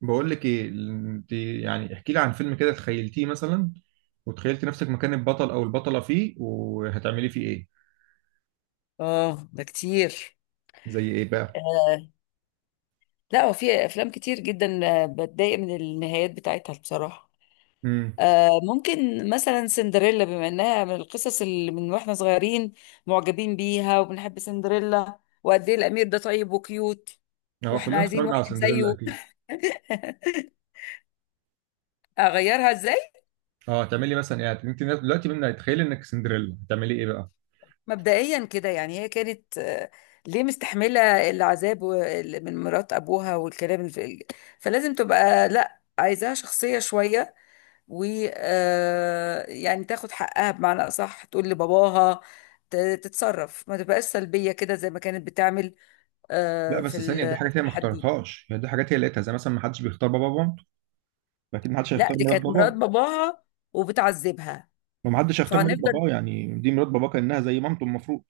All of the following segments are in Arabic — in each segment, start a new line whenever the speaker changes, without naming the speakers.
بقول لك ايه؟ انت يعني احكي لي عن فيلم كده تخيلتيه مثلا، وتخيلتي نفسك مكان البطل او البطلة فيه، وهتعملي فيه ايه؟
اه ده كتير.
زي ايه بقى؟
آه لا، وفي افلام كتير جدا، بتضايق من النهايات بتاعتها بصراحة.
امم.
ممكن مثلا سندريلا، بما انها من القصص اللي من واحنا صغيرين معجبين بيها، وبنحب سندريلا وقد ايه الامير ده طيب وكيوت،
اه،
واحنا
كلنا
عايزين
اتفرجنا على
واحد
سندريلا
زيه.
اكيد.
اغيرها ازاي؟
اه، هتعملي مثلا يعني انت دلوقتي منها، تخيلي انك سندريلا هتعملي ايه بقى؟
مبدئيا كده، يعني هي كانت ليه مستحمله العذاب من مرات ابوها والكلام فلازم تبقى لا، عايزاها شخصيه شويه و يعني تاخد حقها، بمعنى اصح تقول لباباها، ت- تتصرف، ما تبقاش سلبيه كده زي ما كانت بتعمل،
لا بس ثانية، دي حاجات
في
هي ما
الحدود.
اختارتهاش، يعني دي حاجات هي لقيتها، زي مثلا ما حدش بيختار بابا مامته. فاكيد ما حدش
لا،
هيختار
دي
مرات
كانت مرات
باباه.
باباها وبتعذبها،
وما حدش هيختار مرات
فهنفضل.
باباه، يعني دي مرات باباه كأنها زي مامته المفروض.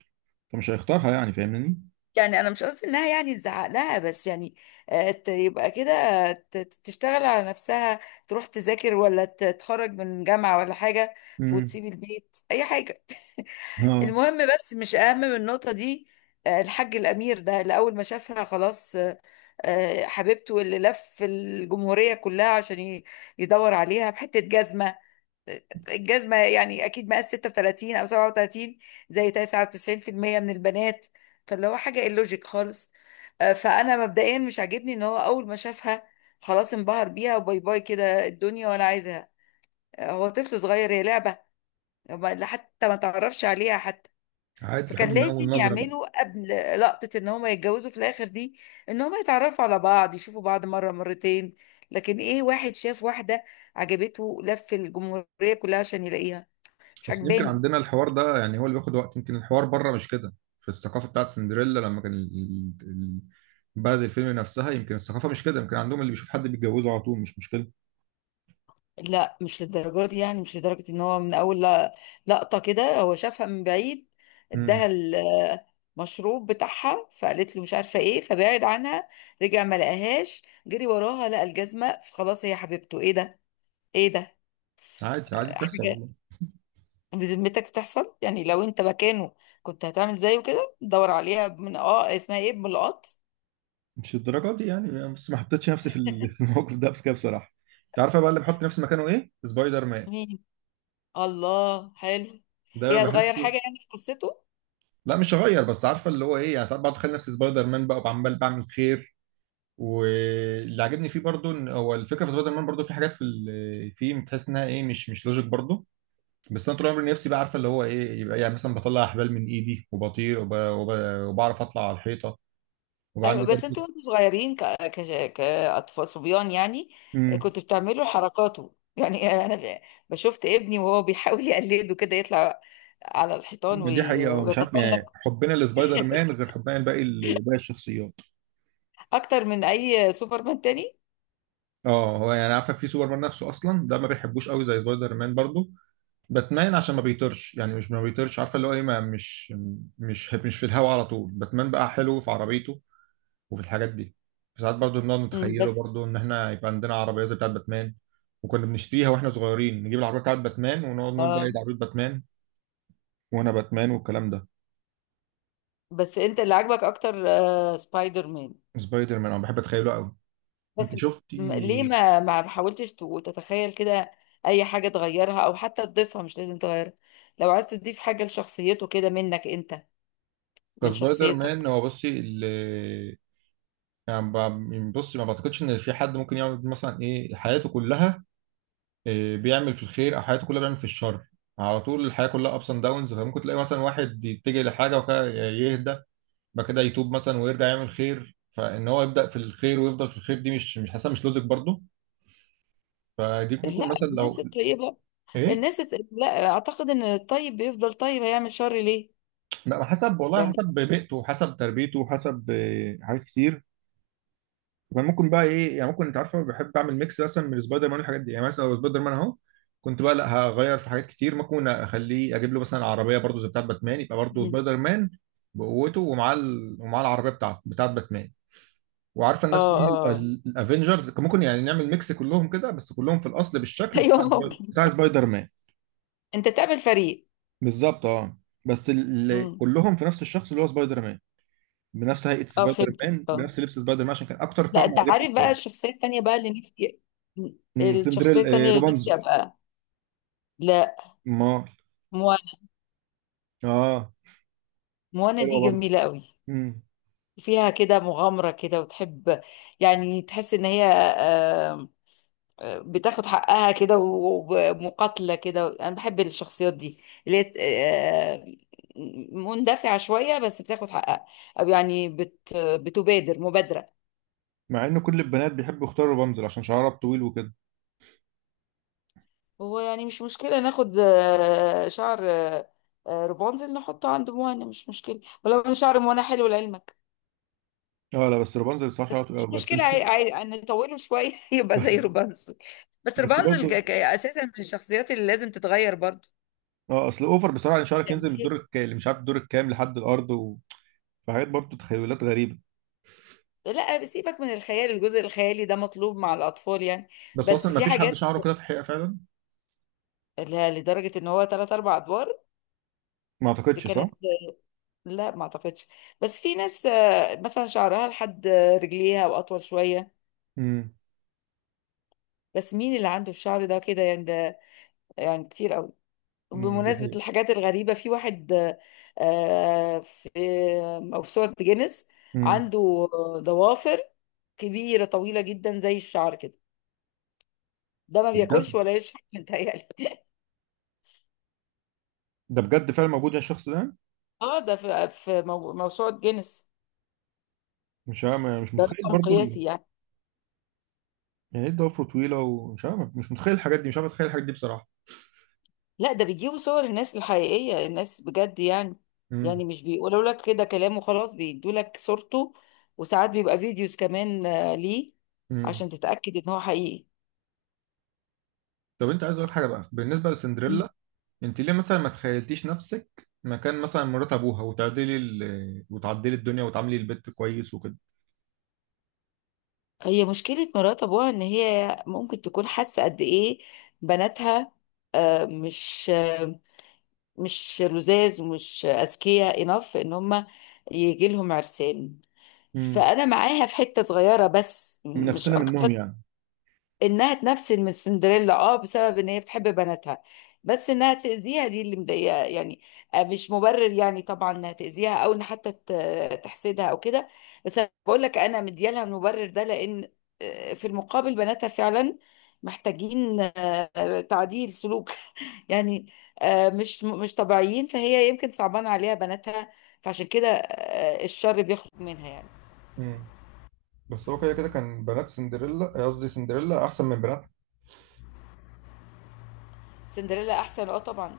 فمش هيختارها، يعني فاهمني.
يعني انا مش قصدي انها يعني تزعق لها، بس يعني يبقى كده تشتغل على نفسها، تروح تذاكر ولا تتخرج من جامعة ولا حاجة،
امم.
وتسيب البيت، اي حاجة.
اه،
المهم، بس مش اهم من النقطة دي. الحاج الامير ده اللي اول ما شافها خلاص، حبيبته، اللي لف الجمهورية كلها عشان يدور عليها بحتة جزمة. الجزمة يعني أكيد مقاس 36 أو 37، زي 99% من البنات، فاللي هو حاجة اللوجيك خالص. فأنا مبدئيا مش عاجبني إن هو أول ما شافها خلاص انبهر بيها وباي باي كده الدنيا وأنا عايزها. هو طفل صغير هي لعبة؟ حتى ما تعرفش عليها حتى.
عادي الحب
فكان
من اول
لازم
نظرة بقى.
يعملوا قبل لقطة إن هما يتجوزوا في الآخر دي، إن هما يتعرفوا على بعض، يشوفوا بعض مرة مرتين. لكن إيه، واحد شاف واحدة عجبته، لف الجمهورية كلها عشان يلاقيها، مش
بس يمكن
عجباني.
عندنا الحوار ده، يعني هو اللي بياخد وقت، يمكن الحوار بره مش كده. في الثقافة بتاعت سندريلا، لما كان بلد الفيلم نفسها، يمكن الثقافة مش كده، يمكن عندهم اللي بيشوف حد بيتجوزه على طول مش مشكلة.
لا، مش للدرجات دي، يعني مش لدرجة ان هو من اول لقطة كده هو شافها من بعيد،
امم.
اداها المشروب بتاعها، فقالت له مش عارفة ايه، فبعد عنها، رجع ما لقاهاش، جري وراها، لقى الجزمة، فخلاص هي حبيبته. ايه ده، ايه ده،
عادي، عادي بتحصل
حاجة!
والله.
بذمتك بتحصل؟ يعني لو انت مكانه كنت هتعمل زيه كده، دور عليها من اسمها ايه، بملقط؟
مش الدرجة دي يعني، بس ما حطيتش نفسي في الموقف ده، بس كده بصراحة. انت عارفة بقى اللي بحط نفسي مكانه ايه؟ سبايدر مان.
مين؟ الله حلو!
ده
ايه، هتغير
بحسه.
حاجة يعني في قصته؟
لا مش هغير، بس عارفة اللي هو ايه يعني، ساعات بقعد اتخيل نفسي سبايدر مان بقى وعمال بعمل خير. واللي عجبني فيه برضو ان هو الفكره في سبايدر مان، برضو في حاجات فيه، بتحس انها ايه، مش لوجيك برضو. بس انا طول عمري نفسي بقى عارفه اللي هو ايه، يبقى يعني مثلا بطلع احبال من ايدي، وبطير وبعرف اطلع على الحيطه. وبقى
ايوه،
عندي
بس انتوا
برضو.
وانتوا صغيرين كاطفال صبيان يعني،
امم
كنتوا بتعملوا حركاته يعني. انا بشوفت ابني وهو بيحاول يقلده كده، يطلع على الحيطان
دي حقيقه. مش عارف يعني
ويتسلق.
حبنا لسبايدر مان غير حبنا لباقي باقي الشخصيات.
اكتر من اي سوبرمان تاني.
اه، هو يعني عارفه في سوبر مان نفسه اصلا ده ما بيحبوش قوي زي سبايدر مان برضو. باتمان عشان ما بيطيرش، يعني مش ما بيطيرش، عارفه اللي هو ايه، ما مش في الهوا على طول. باتمان بقى حلو في عربيته. وفي الحاجات دي. ساعات برضو بنقعد
أمم،
نتخيله
بس.
برضو، ان احنا يبقى عندنا عربيه زي بتاعه باتمان. وكنا بنشتريها واحنا صغيرين، نجيب العربيه بتاعه باتمان، ونقعد نقول بقى ايه
اه.
ده عربيه باتمان. وانا باتمان والكلام ده.
بس انت اللي عاجبك اكتر سبايدر مان؟
سبايدر مان انا بحب اتخيله قوي. انت
بس
شفتي؟
ليه ما حاولتش تتخيل كده اي حاجه تغيرها، او حتى تضيفها، مش لازم تغيرها، لو عايز تضيف حاجه لشخصيته كده منك انت، من
كسبايدر مان
شخصيتك.
هو بصي ال يعني ب- يعني بصي، ما بعتقدش ان في حد ممكن يعمل مثلا ايه حياته كلها. إيه بيعمل في الخير، او حياته كلها بيعمل في الشر. على طول الحياه كلها ابس اند داونز، فممكن تلاقي مثلا واحد يتجه لحاجه وكده يهدى. بعد كده يتوب مثلا ويرجع يعمل خير، فان هو يبدا في الخير ويفضل في الخير دي مش حاسه مش لوجيك برضه. فدي ممكن
لا،
مثلا
الناس
لو
الطيبة،
ايه.
لا اعتقد ان الطيب بيفضل طيب، هيعمل شر ليه؟
لا حسب والله،
يعني.
حسب بيئته وحسب تربيته وحسب حاجات كتير. ممكن بقى ايه، يعني ممكن انت عارفه بحب اعمل ميكس مثلا من سبايدر مان والحاجات دي، يعني مثلا لو سبايدر مان اهو. كنت بقى، لا هغير في حاجات كتير، ممكن اخليه اجيب له مثلا عربيه برضه زي بتاعت باتمان، يبقى برضه
مم.
سبايدر مان بقوته ومعاه ومعاه العربيه بتاعته بتاعت باتمان. وعارفه
اه.
الناس مين؟
اه.
الافنجرز ممكن يعني نعمل ميكس كلهم كده، بس كلهم في الاصل بالشكل
ايوه ممكن،
بتاع سبايدر مان.
انت تعمل فريق.
بالظبط، اه. بس اللي
مم.
كلهم في نفس الشخص اللي هو سبايدر مان. بنفس هيئه
اه،
سبايدر
فهمتك،
مان،
اه.
بنفس لبس سبايدر مان، عشان كان اكتر
لا،
طقم
انت
عجبني
عارف بقى
بصراحه.
الشخصية التانية بقى اللي نفسي، مم. الشخصية
سندريل،
التانية اللي نفسي
روبانزل؟
ابقى، لا،
ما،
موانا.
اه،
موانا دي
حلوه برضه.
جميلة قوي،
امم.
فيها كده مغامرة كده، وتحب، يعني تحس ان هي آه، بتاخد حقها كده، ومقاتلة كده. أنا بحب الشخصيات دي اللي هي آه، مندفعة شوية، بس بتاخد حقها، أو يعني بتبادر مبادرة.
مع ان كل البنات بيحبوا يختاروا روبانزل عشان شعرها طويل وكده.
هو يعني مش مشكلة، ناخد شعر رابنزل، نحطه عند موانا، مش مشكلة، ولو أنا شعر موانا حلو لعلمك.
اه، لا بس روبانزل بصراحه شعرها طويل
مش
أوي، بس
مشكلة،
مش.
نطوله شوية يبقى زي رابنزل. بس
بس
رابنزل
برضه،
أساسا من الشخصيات اللي لازم تتغير برضو
اه، اصل اوفر بصراحه ان شعرك
يعني.
ينزل من الدور اللي مش عارف الدور الكام لحد الارض. فحاجات برضه تخيلات غريبة.
لا، سيبك من الخيال، الجزء الخيالي ده مطلوب مع الأطفال يعني.
بس اصلا
بس
ما
في
فيش حد
حاجات،
شعره كده في الحقيقه فعلا.
لا لدرجة ان هو تلات أربع أدوار،
ما
دي
اعتقدش، صح؟
كانت، لا ما أعتقدش. بس في ناس مثلا شعرها لحد رجليها وأطول شوية،
امم
بس مين اللي عنده الشعر ده كده يعني؟ ده يعني كتير قوي.
دي
بمناسبة
حقيقه.
الحاجات الغريبة، في واحد في موسوعة جينيس
امم
عنده ضوافر كبيرة طويلة جدا زي الشعر كده، ده ما
ده
بياكلش
بجد.
ولا يشرب متهيألي.
ده بجد فعلا موجود يا الشخص ده؟
اه، ده في في موسوعة جينيس،
مش عارف، مش
ده
متخيل
رقم
برضه.
قياسي يعني.
يعني ايه، ضفره طويلة؟ ومش عارف، مش متخيل الحاجات دي، مش عارف اتخيل الحاجات دي بصراحة.
لا، ده بيجيبوا صور الناس الحقيقية، الناس بجد يعني،
امم
يعني مش بيقولوا لك كده كلام وخلاص، بيدوا لك صورته، وساعات بيبقى فيديوز كمان، ليه؟
امم
عشان تتأكد ان هو حقيقي.
طب انت عايز اقول حاجه بقى بالنسبه
مم.
لسندريلا. انت ليه مثلا ما تخيلتيش نفسك مكان مثلا مرات ابوها، وتعدلي وتعدلي الدنيا، وتعاملي البيت كويس وكده؟
هي مشكلة مرات ابوها ان هي ممكن تكون حاسة قد ايه بناتها مش مش لزاز ومش اذكياء، انف ان هم يجي لهم عرسان.
امم
فانا معاها في حته صغيره بس
من
مش
نفسنا منهم
اكتر، انها تنفسن من سندريلا، اه، بسبب ان هي بتحب بناتها. بس انها تاذيها دي اللي مضايقه يعني، مش مبرر يعني طبعا انها تاذيها، او ان حتى تحسدها او كده. بس انا بقول لك انا مديالها المبرر ده، لان في المقابل بناتها فعلا محتاجين تعديل سلوك، يعني مش مش طبيعيين، فهي يمكن صعبان عليها بناتها، فعشان كده الشر بيخرج منها يعني.
يعني. بس هو كده كده كان بنات سندريلا قصدي سندريلا احسن من بناتها.
سندريلا احسن، اه طبعا،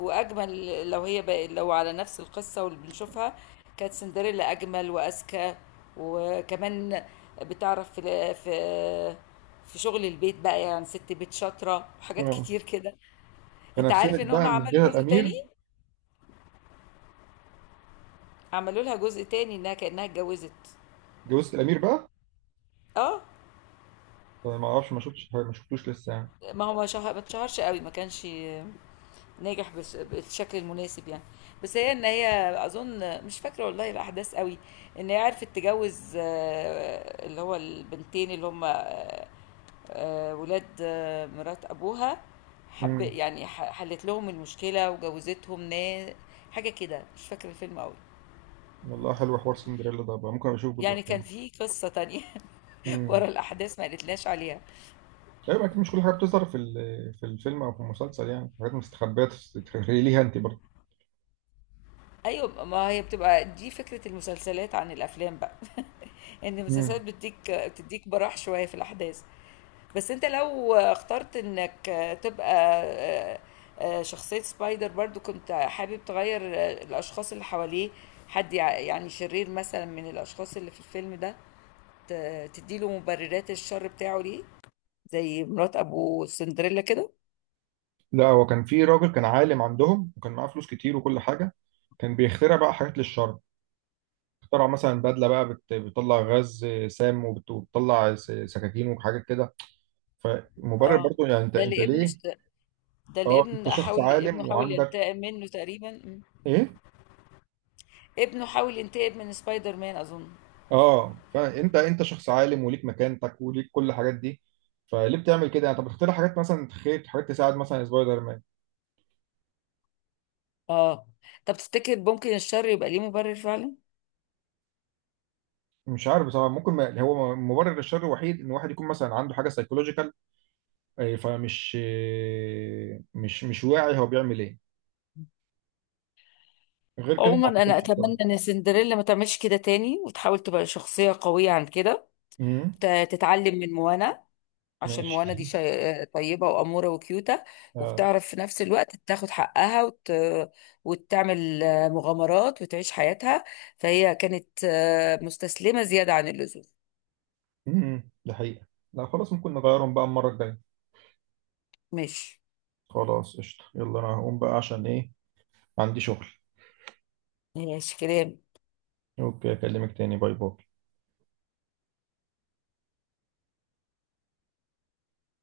واجمل. لو هي بقى لو على نفس القصه، واللي بنشوفها كانت سندريلا اجمل واذكى، وكمان بتعرف في شغل البيت بقى يعني، ست بيت شاطره وحاجات
اه،
كتير كده. انت عارف
فنفسنت
ان هم
بقى من
عملوا
جهه
جزء تاني؟
الامير.
عملوا لها جزء تاني انها كانها اتجوزت.
جوزة الامير بقى؟
اه،
طيب ما اعرفش، ما شفتش، ما شفتوش لسه يعني.
ما هو ما اتشهرش قوي، ما كانش ناجح بالشكل المناسب يعني. بس هي ان هي اظن مش فاكره والله الاحداث قوي، ان هي عرفت تجوز اللي هو البنتين اللي هم ولاد مرات ابوها، حب
امم
يعني، حلت لهم المشكله وجوزتهم ناس، حاجه كده مش فاكره الفيلم قوي.
والله حلو حوار سندريلا ده، بقى ممكن اشوف جزء
يعني
تاني.
كان في قصه تانية ورا
امم.
الاحداث ما قالتلاش عليها.
ايوه اكيد مش كل حاجه بتظهر في الفيلم او في المسلسل، يعني في حاجات مستخبيه. تتخيلي ليها انت برضه.
ايوه، ما هي بتبقى دي فكره المسلسلات عن الافلام بقى ان المسلسلات
امم.
بتديك بتديك براح شويه في الاحداث. بس انت لو اخترت انك تبقى آه، شخصية سبايدر برضو، كنت حابب تغير الأشخاص اللي حواليه؟ حد يعني شرير مثلا من الأشخاص اللي في الفيلم ده، تديله مبررات الشر بتاعه ليه، زي مرات أبو سندريلا كده.
لا، هو كان في راجل كان عالم عندهم وكان معاه فلوس كتير وكل حاجه. كان بيخترع بقى حاجات للشر. اخترع مثلا بدله بقى بتطلع غاز سام، وبتطلع سكاكين وحاجات كده. فمبرر
اه،
برضو، يعني انت
ده
انت
اللي
ليه؟
ده اللي
اه، انت شخص
ابنه
عالم
حاول
وعندك.
ينتقم منه تقريبا، م.
ايه.
ابنه حاول ينتقم من سبايدر مان أظن.
اه، فانت شخص عالم وليك مكانتك وليك كل الحاجات دي. فليه بتعمل كده؟ يعني طب اختار حاجات مثلا، تخيل حاجات تساعد مثلا سبايدر مان.
اه. طب تفتكر ممكن الشر يبقى ليه مبرر فعلا؟
مش عارف بصراحه، ممكن، ما هو مبرر الشر الوحيد ان واحد يكون مثلا عنده حاجه سايكولوجيكال. فمش آه، مش مش واعي هو بيعمل ايه. غير كده ما
عموما انا
اعتقدش بصراحه.
اتمنى ان سندريلا ما تعملش كده تاني، وتحاول تبقى شخصيه قويه عن كده،
امم.
تتعلم من موانا، عشان موانا دي
ماشي.
طيبه واموره وكيوته،
اه.
وبتعرف في نفس الوقت تاخد حقها وتعمل مغامرات وتعيش حياتها، فهي كانت مستسلمه زياده عن اللزوم.
ده حقيقه. لا خلاص، ممكن نغيرهم بقى المره الجايه.
ماشي.
خلاص قشطة، يلا انا هقوم بقى عشان ايه. عندي شغل.
ماشي كده.
اوكي، اكلمك تاني، باي باي.